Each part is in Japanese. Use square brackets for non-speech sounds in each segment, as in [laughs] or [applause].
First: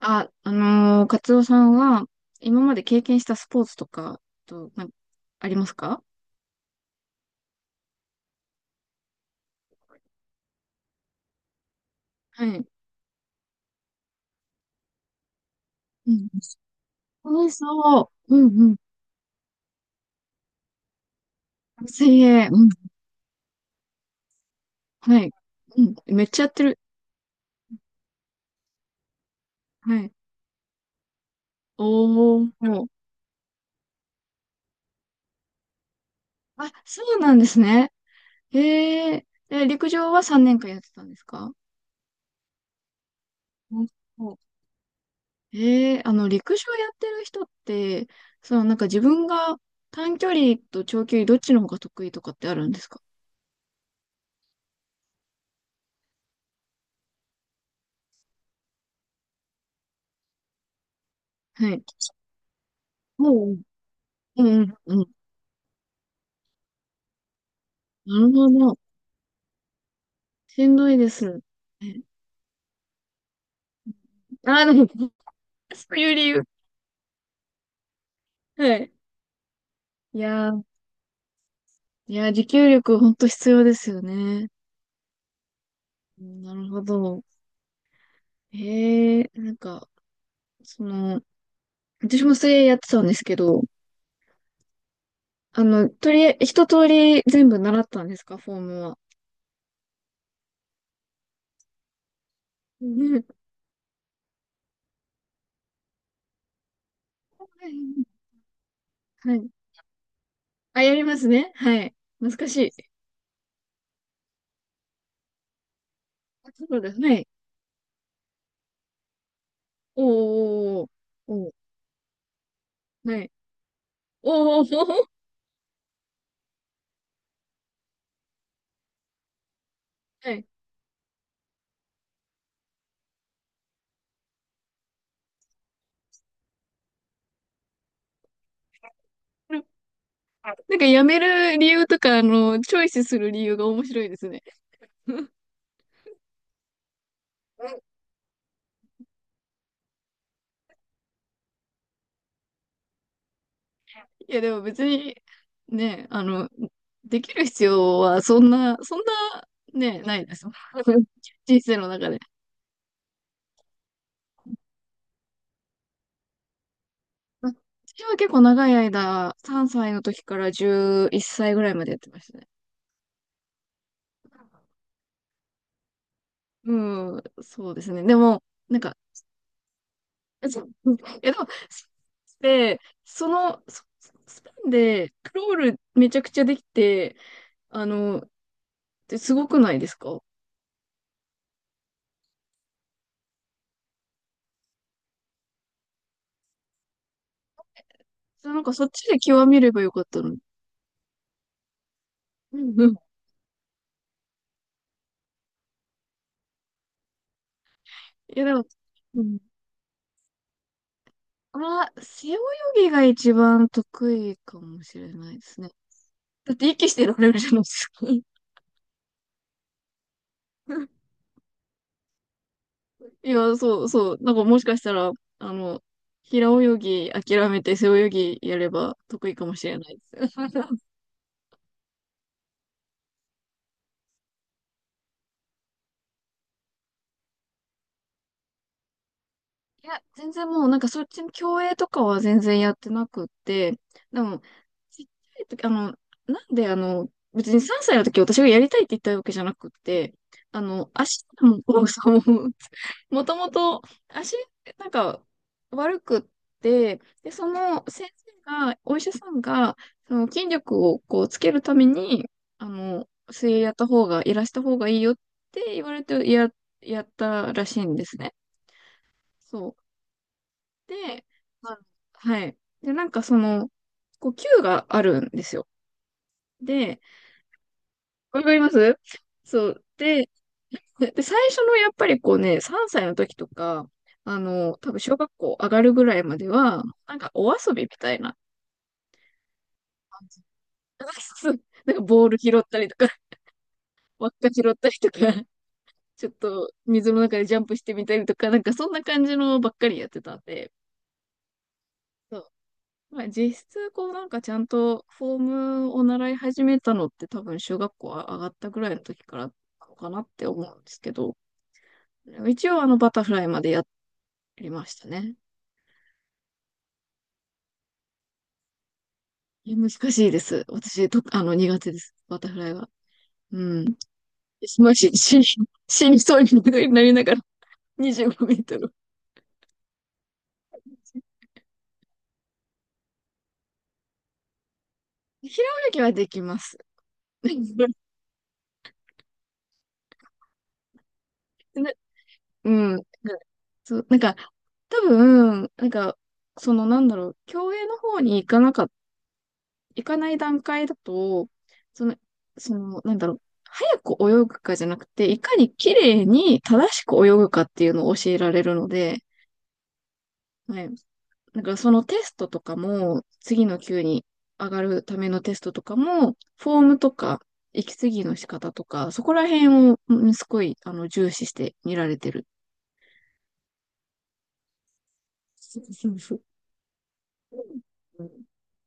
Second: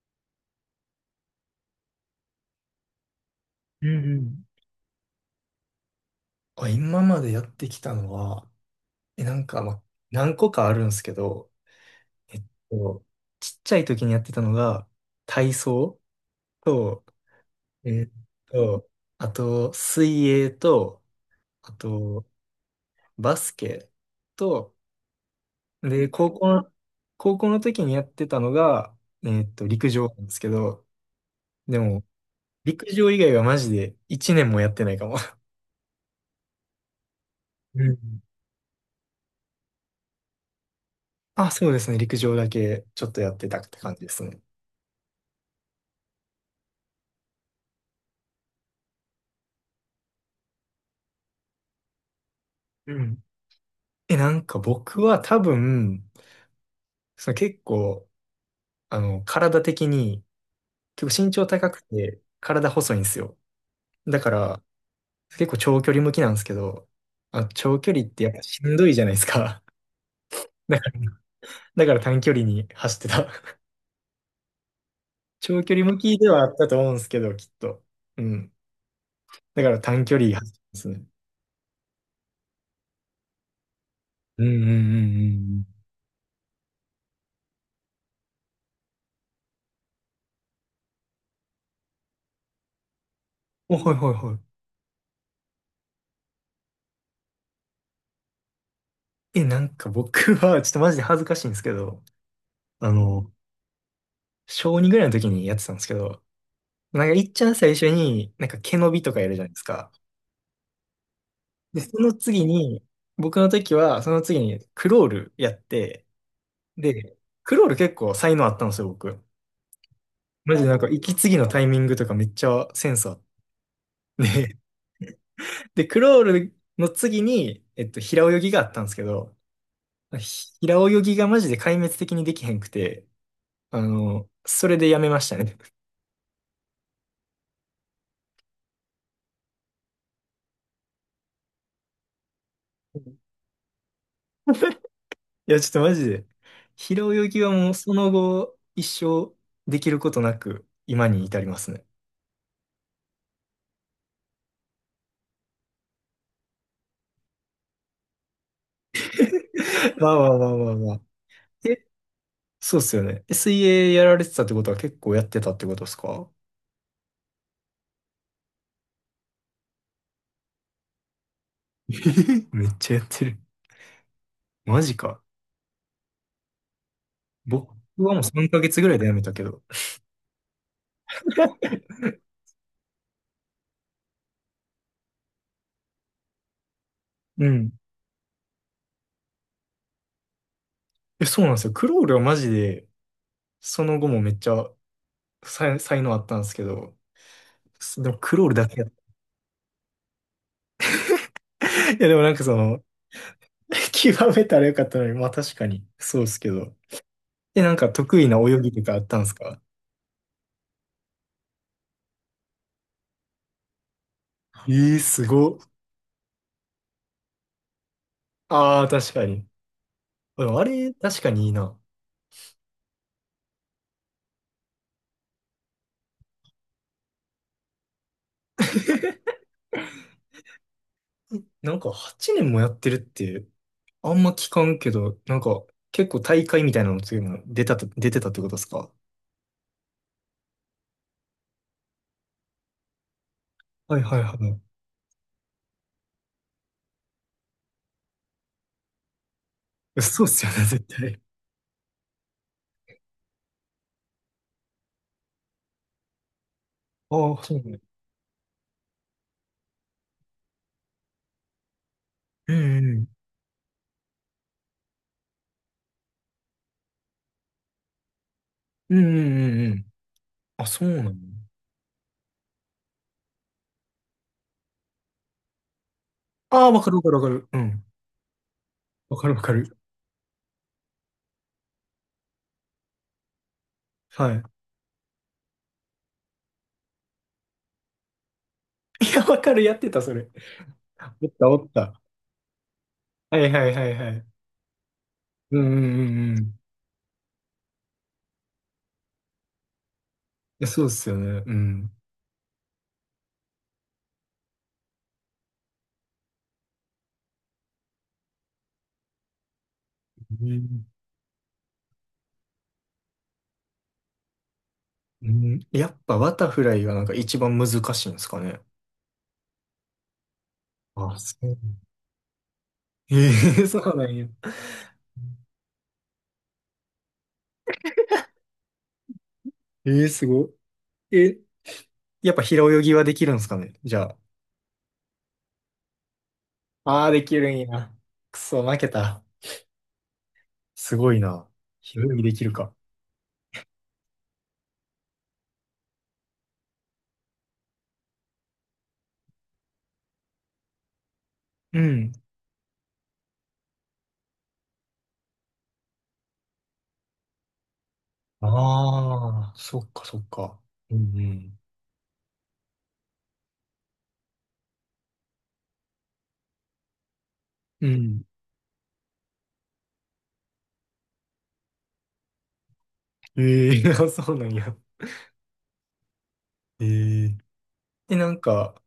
カツオさんは、今まで経験したスポーツうとんうか、ん。と、な、ありますか？あ、今までやってきたのは、なんか、まあ、何個かあるんですけど、えっはい。と、ちっちゃい時にやってたのが、体操うん。と、そうえっそう。うんうん。と、あと、水泳と、あ水と、泳。うん。バスケと、はい。うん。で、めっちゃやってる。高校の時にやってたのが、陸は上い。なんですけど、でも、おー。陸上以外はマジで1年もやってないかも。あ、そうなんですうね。ん。 へえ。で、陸上は3年間やってたんです [laughs] あ、か？そうですね、陸上だけちょっとやってたってうん。感じですね。へえ、あの、陸上やってる人って、そのなんか自分が短距離と長距離どっちの方が得意とかってあるんですうか？ん。なんか僕は多分、その結構、体的に、結構身長は高くい。て、体細いんですよ。おう。だかうら、ん、うん。結構長距離向きなんですけど、あ、長距離っなてやっるぱほしんど。どいじゃないですか。し [laughs] んだかどら、いです。え、短距離に走ってた。[laughs] あー、でも、長距離そ向ういうき理では由。あったと思うんですけど、きっと。うん。はい。だから短距い離走やってー、ますね。いやー、持久力ほんと必要ですようんね。うんうんうん、なるほど。へえ、その、私も水泳やってたんですけど、うん。お、はいはいはい。とりあえず、一通り全部習ったんですか、フォームは。なんか僕は、ちょっとマジで恥ずかしいんですけど、うあん。の、小2ぐらいの時にやってたんですけど、なんか、いっちゃん最初に、なんか毛伸びとかやはるじゃない。いですか。あ、やりますね。はで、い。その難次しに、い。僕の時は、その次にクロールやって、あ、そうだ。はで、い。クロール結構才能あったんですよ、僕。おマジでなんーおか、ー息継ぎおのーおタイミングとかめっちゃセンスー。あっはい。て。おーおーおー。で、クロールの次に、平泳ぎがあったんですけど、はい。平泳ぎがマジで壊滅的にできへんくて、それでやめましたね。なんかやめる理由とか、チョイスする理由が面白いですね。[laughs] [laughs] いや、ちょっとマジで、平泳ぎはもうその後、一生できることなく、今に至りますね。いや、でも別に、ね、できる必要はそんな、そんな、ね、[laughs] わなあわいであす。わあわあわあ。[laughs] 人生え、の中で。そうっすよね。水泳やられてたってことは結構やってたってことですか？私は結構長い間、3歳の時から11歳ぐらいまえでやってましたね。ー、 [laughs] めっちゃやってる。マジか。うん、僕そうですね。はでもうも、3ヶな月んぐらか、いでやめたけど。[laughs] そう、え、でも、で、その、そスパンで、クロールめちゃくちゃできて、うん。あの、ですごくないですか？そうなんですよ。クロールはマジで、その後もめっちゃ才能あったんですけど、でもクローそルう、なんだかけそやっっちで極めればよかったのに。た。[laughs] いや、でもなんかうんうん。[laughs] 極めたらよかったのに、まあ確かに、そうっすけど。なんか得意ないや、で泳も、ぎとかあったんうですん。か？ああ、背泳ぎが一番得意かえもえーしれすないでごすね。っ。だって息してられるじゃないですか。ああ、確かに。でもあれ、[laughs] 確かにいいな。いや、そうそう。なんかもしかしたら、あの、平泳ぎ諦めて背泳ぎやれば得意かもしれないです。えなんか8年もやってるって、あんま聞かんけど、なんか結構大会みたいなのつも出てたってことですか？いや、全然もうなんかそっちの競泳とかは全然やってなくって、はいはでいも、はちっちゃい時、あの、なんであの、別に3歳の時私がやりたいって言ったわけじゃなくっい。て、そうっすよね、絶対。足も、もうそう、[laughs] もともと足、なんか悪くって、で、ああ、そそうね。の先生が、お医者さんが、その筋力をこうつけるために、うんうん。水泳やった方が、いらした方がいいよって言われてやったらしいんですね。うんうんうそんうう。ん。あ、そうなの？で、あ、はい。で、なんかその、こう、球があるんですよ。ああ、わかるで、わかるわかる。うん。わかります？わかるわかそる。う。で、[laughs] で、最初のやっぱりこうね、3歳の時とか、は多分小学校上がるぐらいまでは、なんかお遊びみたいな。い。いや、わかる、やってた、それ。おったお [laughs] っなんた。かボール拾ったりとか、はいはいはい [laughs] はい。輪っか拾ったりとか、うんうんうちょんっうん。と水の中でジャンプしてみたりとか、なんかそんな感じのばっかりやってたんやで、そうですよね。うん。まあ、実質、こうなんかちゃんとフォームを習い始めたのって多分小学校上がったぐらいの時からかなっうて思うんんですけど、一応あのバタフライまでやりましたうね。ん。やっぱバタフライがなんか一番難しいんですかね？いや難しいです。あ、そあのう。苦手です。バタフライは。えー、 [laughs] そうん。うなんや。もし、死に、死にそうになりながら25メートル。えーすごい。やっぱ平泳ぎはできるんですかね。じゃあ。平泳ぎはできます。ああ、できるんや。[laughs] くそ、負けた。すごいな。な、平泳ぎできるうか。ん。な、そう、なんか、多分、なんか、そのなんだろう、競泳の方に行かない段階だと、うそん。の、その、なんだろう、早く泳ぐかじゃなくて、いかに綺麗に正しく泳ぐかっていうのを教えられるので、ああ、そっかそっか。はい。うんうん。だからそのテストとかも、次の級に上がるためのテストとかも、フォームとか、う息継ぎん。の仕方とか、そこら辺を、うん、すごい、重視して見られてる。ええ、 [laughs] そうなんや。[laughs] そうそうそう。ええで、うなんん、か、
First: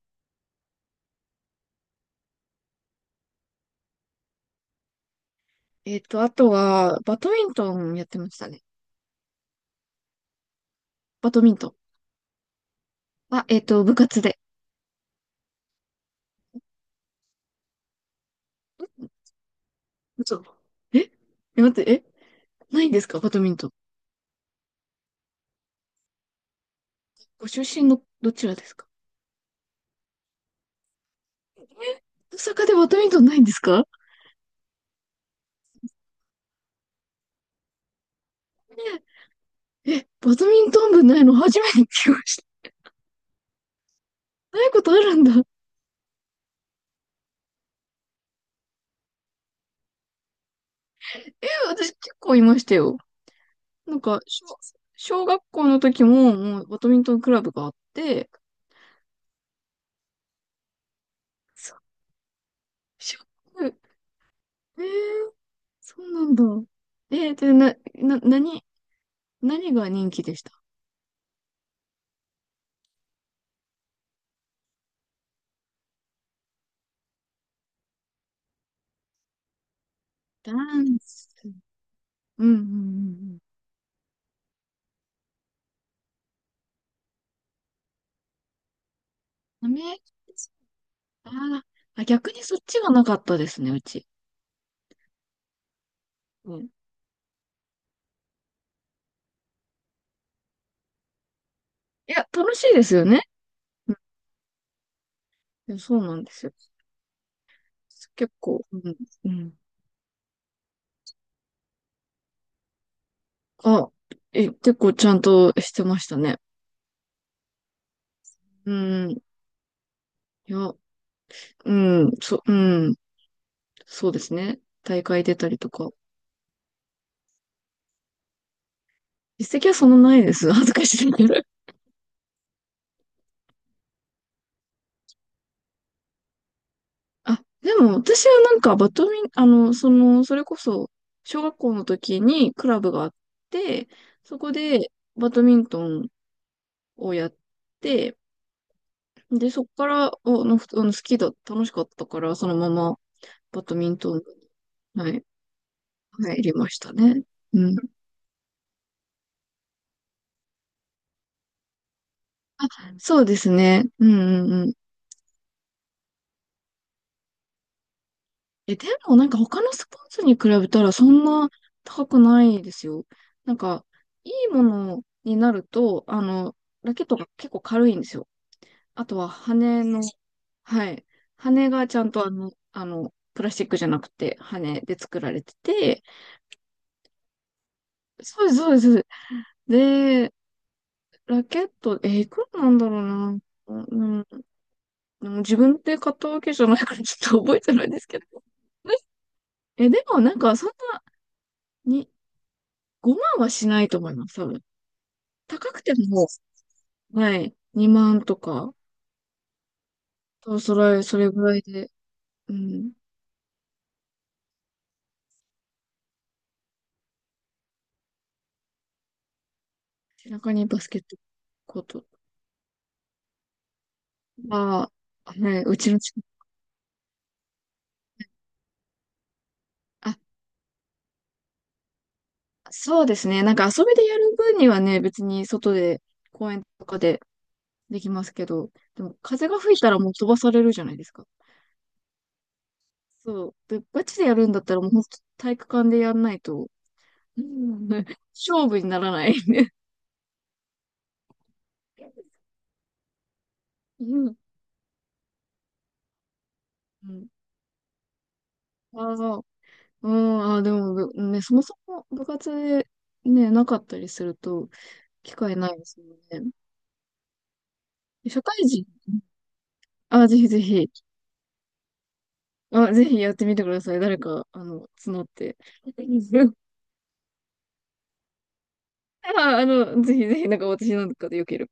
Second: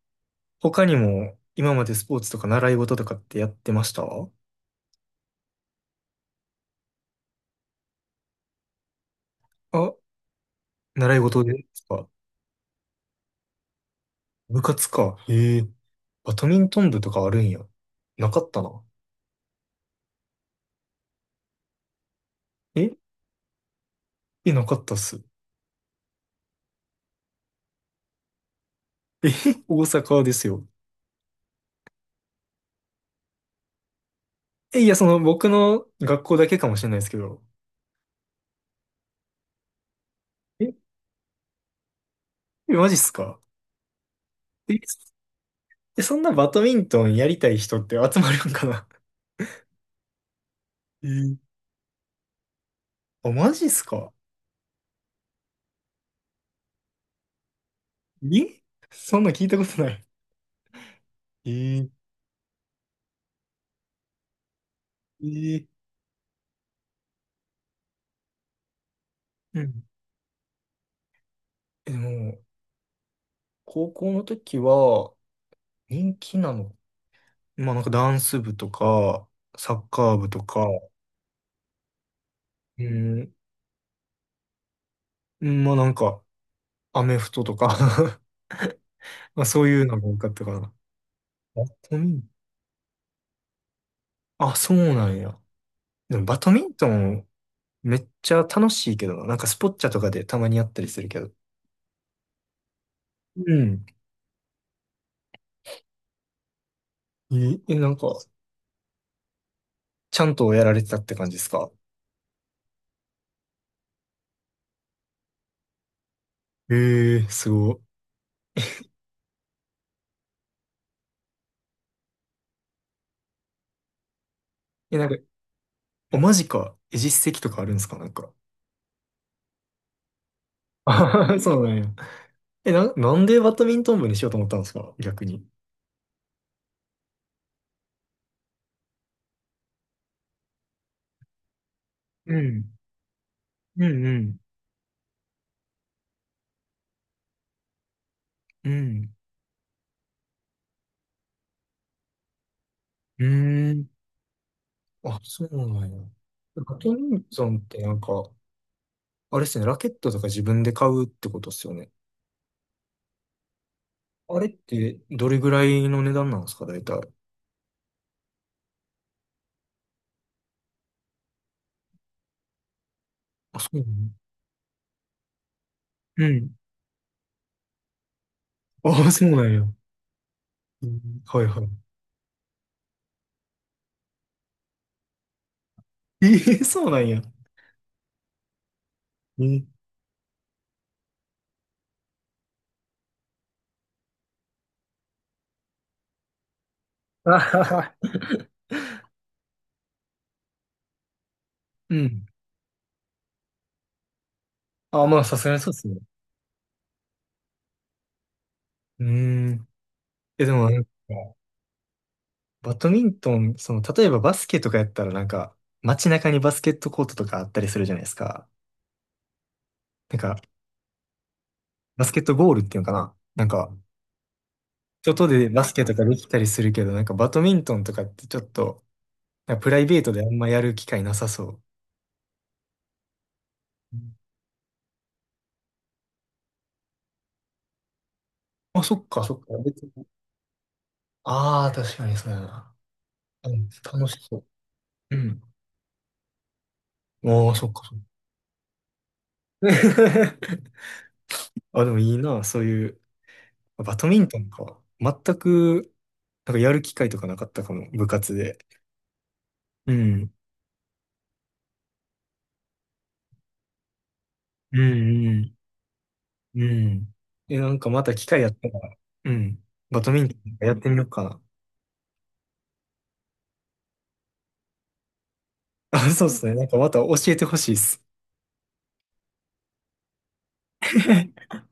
他にも今までスポーツとか習い事とかってやってました？えっと、あとは、バドミントンやってましたね。あ、習いバド事でミンでトン。すか？あ、えっと、部活で。部活か。ええ。バドミントン部とかあるんや。なかったな。嘘。ええ、待って、え、ないんえですかバドミントン。え、なかったっす。ご出身のどちらですか？え、[laughs] 大阪ですよ。え、大阪でバドミントンないんですか？いや、僕の学校だけかもしれないですけど。ええ、バドミえ、ントン部ないの初めて聞きました。マジっすか？ないえ、ことあるんだ。そんなバドミントンやりたい人って集まるんかな？えーえ、私結構いましたよ。あ、マジっすなんか？か、小、小学校の時も、もうバドミントンクラブがあって、えそんな聞いたことない。えそう、ーショック。えー、えーそうなんだ。えー、で、な、な、何、う何ん。が人気でした？でも、高校の時は人気なの、まあなんかダンス部とか、サッカー部とダか、ンス。うんうんううん、んまあなんか、アメフトとか [laughs] まあそううん。アいうのメ、が多かったかな。あー、バドあ、ミン逆にそっちがなかったですね、うち。あ、そうなんや。でもバドうミん。いントンめっちゃ楽しいけどな。なんかスポッチャとかでたまにやったりするけど。や、楽しいですよね。うん。いやそうなんですよ。なんか、結構、うん、うん。ちゃんとやられてたって感じですか？あ、え、結構ちゃんとしてましたね。ええーすごい。うん。いや、うん、そ、うん。そうですね。大なんか、会出たりとか。お、マジか。実績とかあるんですかなんか。実績はそんなないです。恥ずかあしいけはど。はそうなんや。なんでバドミントン部にしようと思ったんですか逆に？あ、でも私はなんかバドミン、それこそ、小学校の時うにん。クラブがあっうて、んうん。そこでバドミントンをやって、うん。で、そっから、お、の、ふあの、好きだ、楽しかったから、そのままうバードミん。ントン部に、はあ、い、そうなんや。入りまバしドたミンね。トンうっん。てなんか、あれっすね、ラケットとか自分で買うってことっすよね。あ、そうですね。うんあれうっんうん。てどれぐらいの値段なんですか、大体？え、でもなんか他のスポーツに比べたらそんな高くないですよ。なんあ、そうなか、の？いいものになると、うん。ラケットが結構軽いんですよ。ああ、とそはうなんや。羽の、うはんい。はいは羽い。がちゃんとプラスチックじゃなくて羽で作られてて、ええそうなんや。そうです、そうです。えーでラケット、えー、いくらなんだろうな。うん、でも自分で買ったわけじゃないからちあょっと覚えはてないは、 ですけど。え、でもなんかそんな [laughs] うにん。5万はしないと思います、多分。あ、まあ、さすがにそ高うっくすてね。も、はい、2万とか、うーん。でそう、もそなんか、れ、それぐらいで、うバドん。ミントン、例えばバスケとかやったらなんか、街中にバスケットコートとかあったりするじゃないですか。なん背か、中にバスケットコーバトスケットゴールっていうのかななんか、は、外はい、でバね、スうケちとのかで近きく。たりするけど、なんかバドミントンとかってちょっと、なんかプライベートあ、であんまやる機会なさそう。そうですね。なんか遊うびでん。やる分にはね、別に外で、公園とかでできますけど、あ、そでっもか、そっ風か。が吹い別たらに。もう飛ばされるじゃないですか。ああ、確かにそうやな。そうう。ん、で、ガ楽チしでやそう。るんだったらもうほんとうん。体育館でやんないと、うああ、そっか、ん、 そっか。[laughs] 勝負にならない。[laughs] あ、でもいいな、そういう、バうドミンん。トンか。全く、なんかやる機会うとかん、なかったかも、部活で。ああー、ううん。ん、あー、でも、ぶね、そもそも部活でね、なかったりすると、うん、う機ん、会ないですもんね。うん。なんかまた機社会や会ったら、人、うん。バドミあー、ントぜひぜンやっひ、てみようかな。あ、ぜひやってみてください。誰か、募って。あ、そうですね。[laughs] なんかまた教えてほしいです。あー、ぜひぜひ、なんか私なんかでよ [laughs] ければ。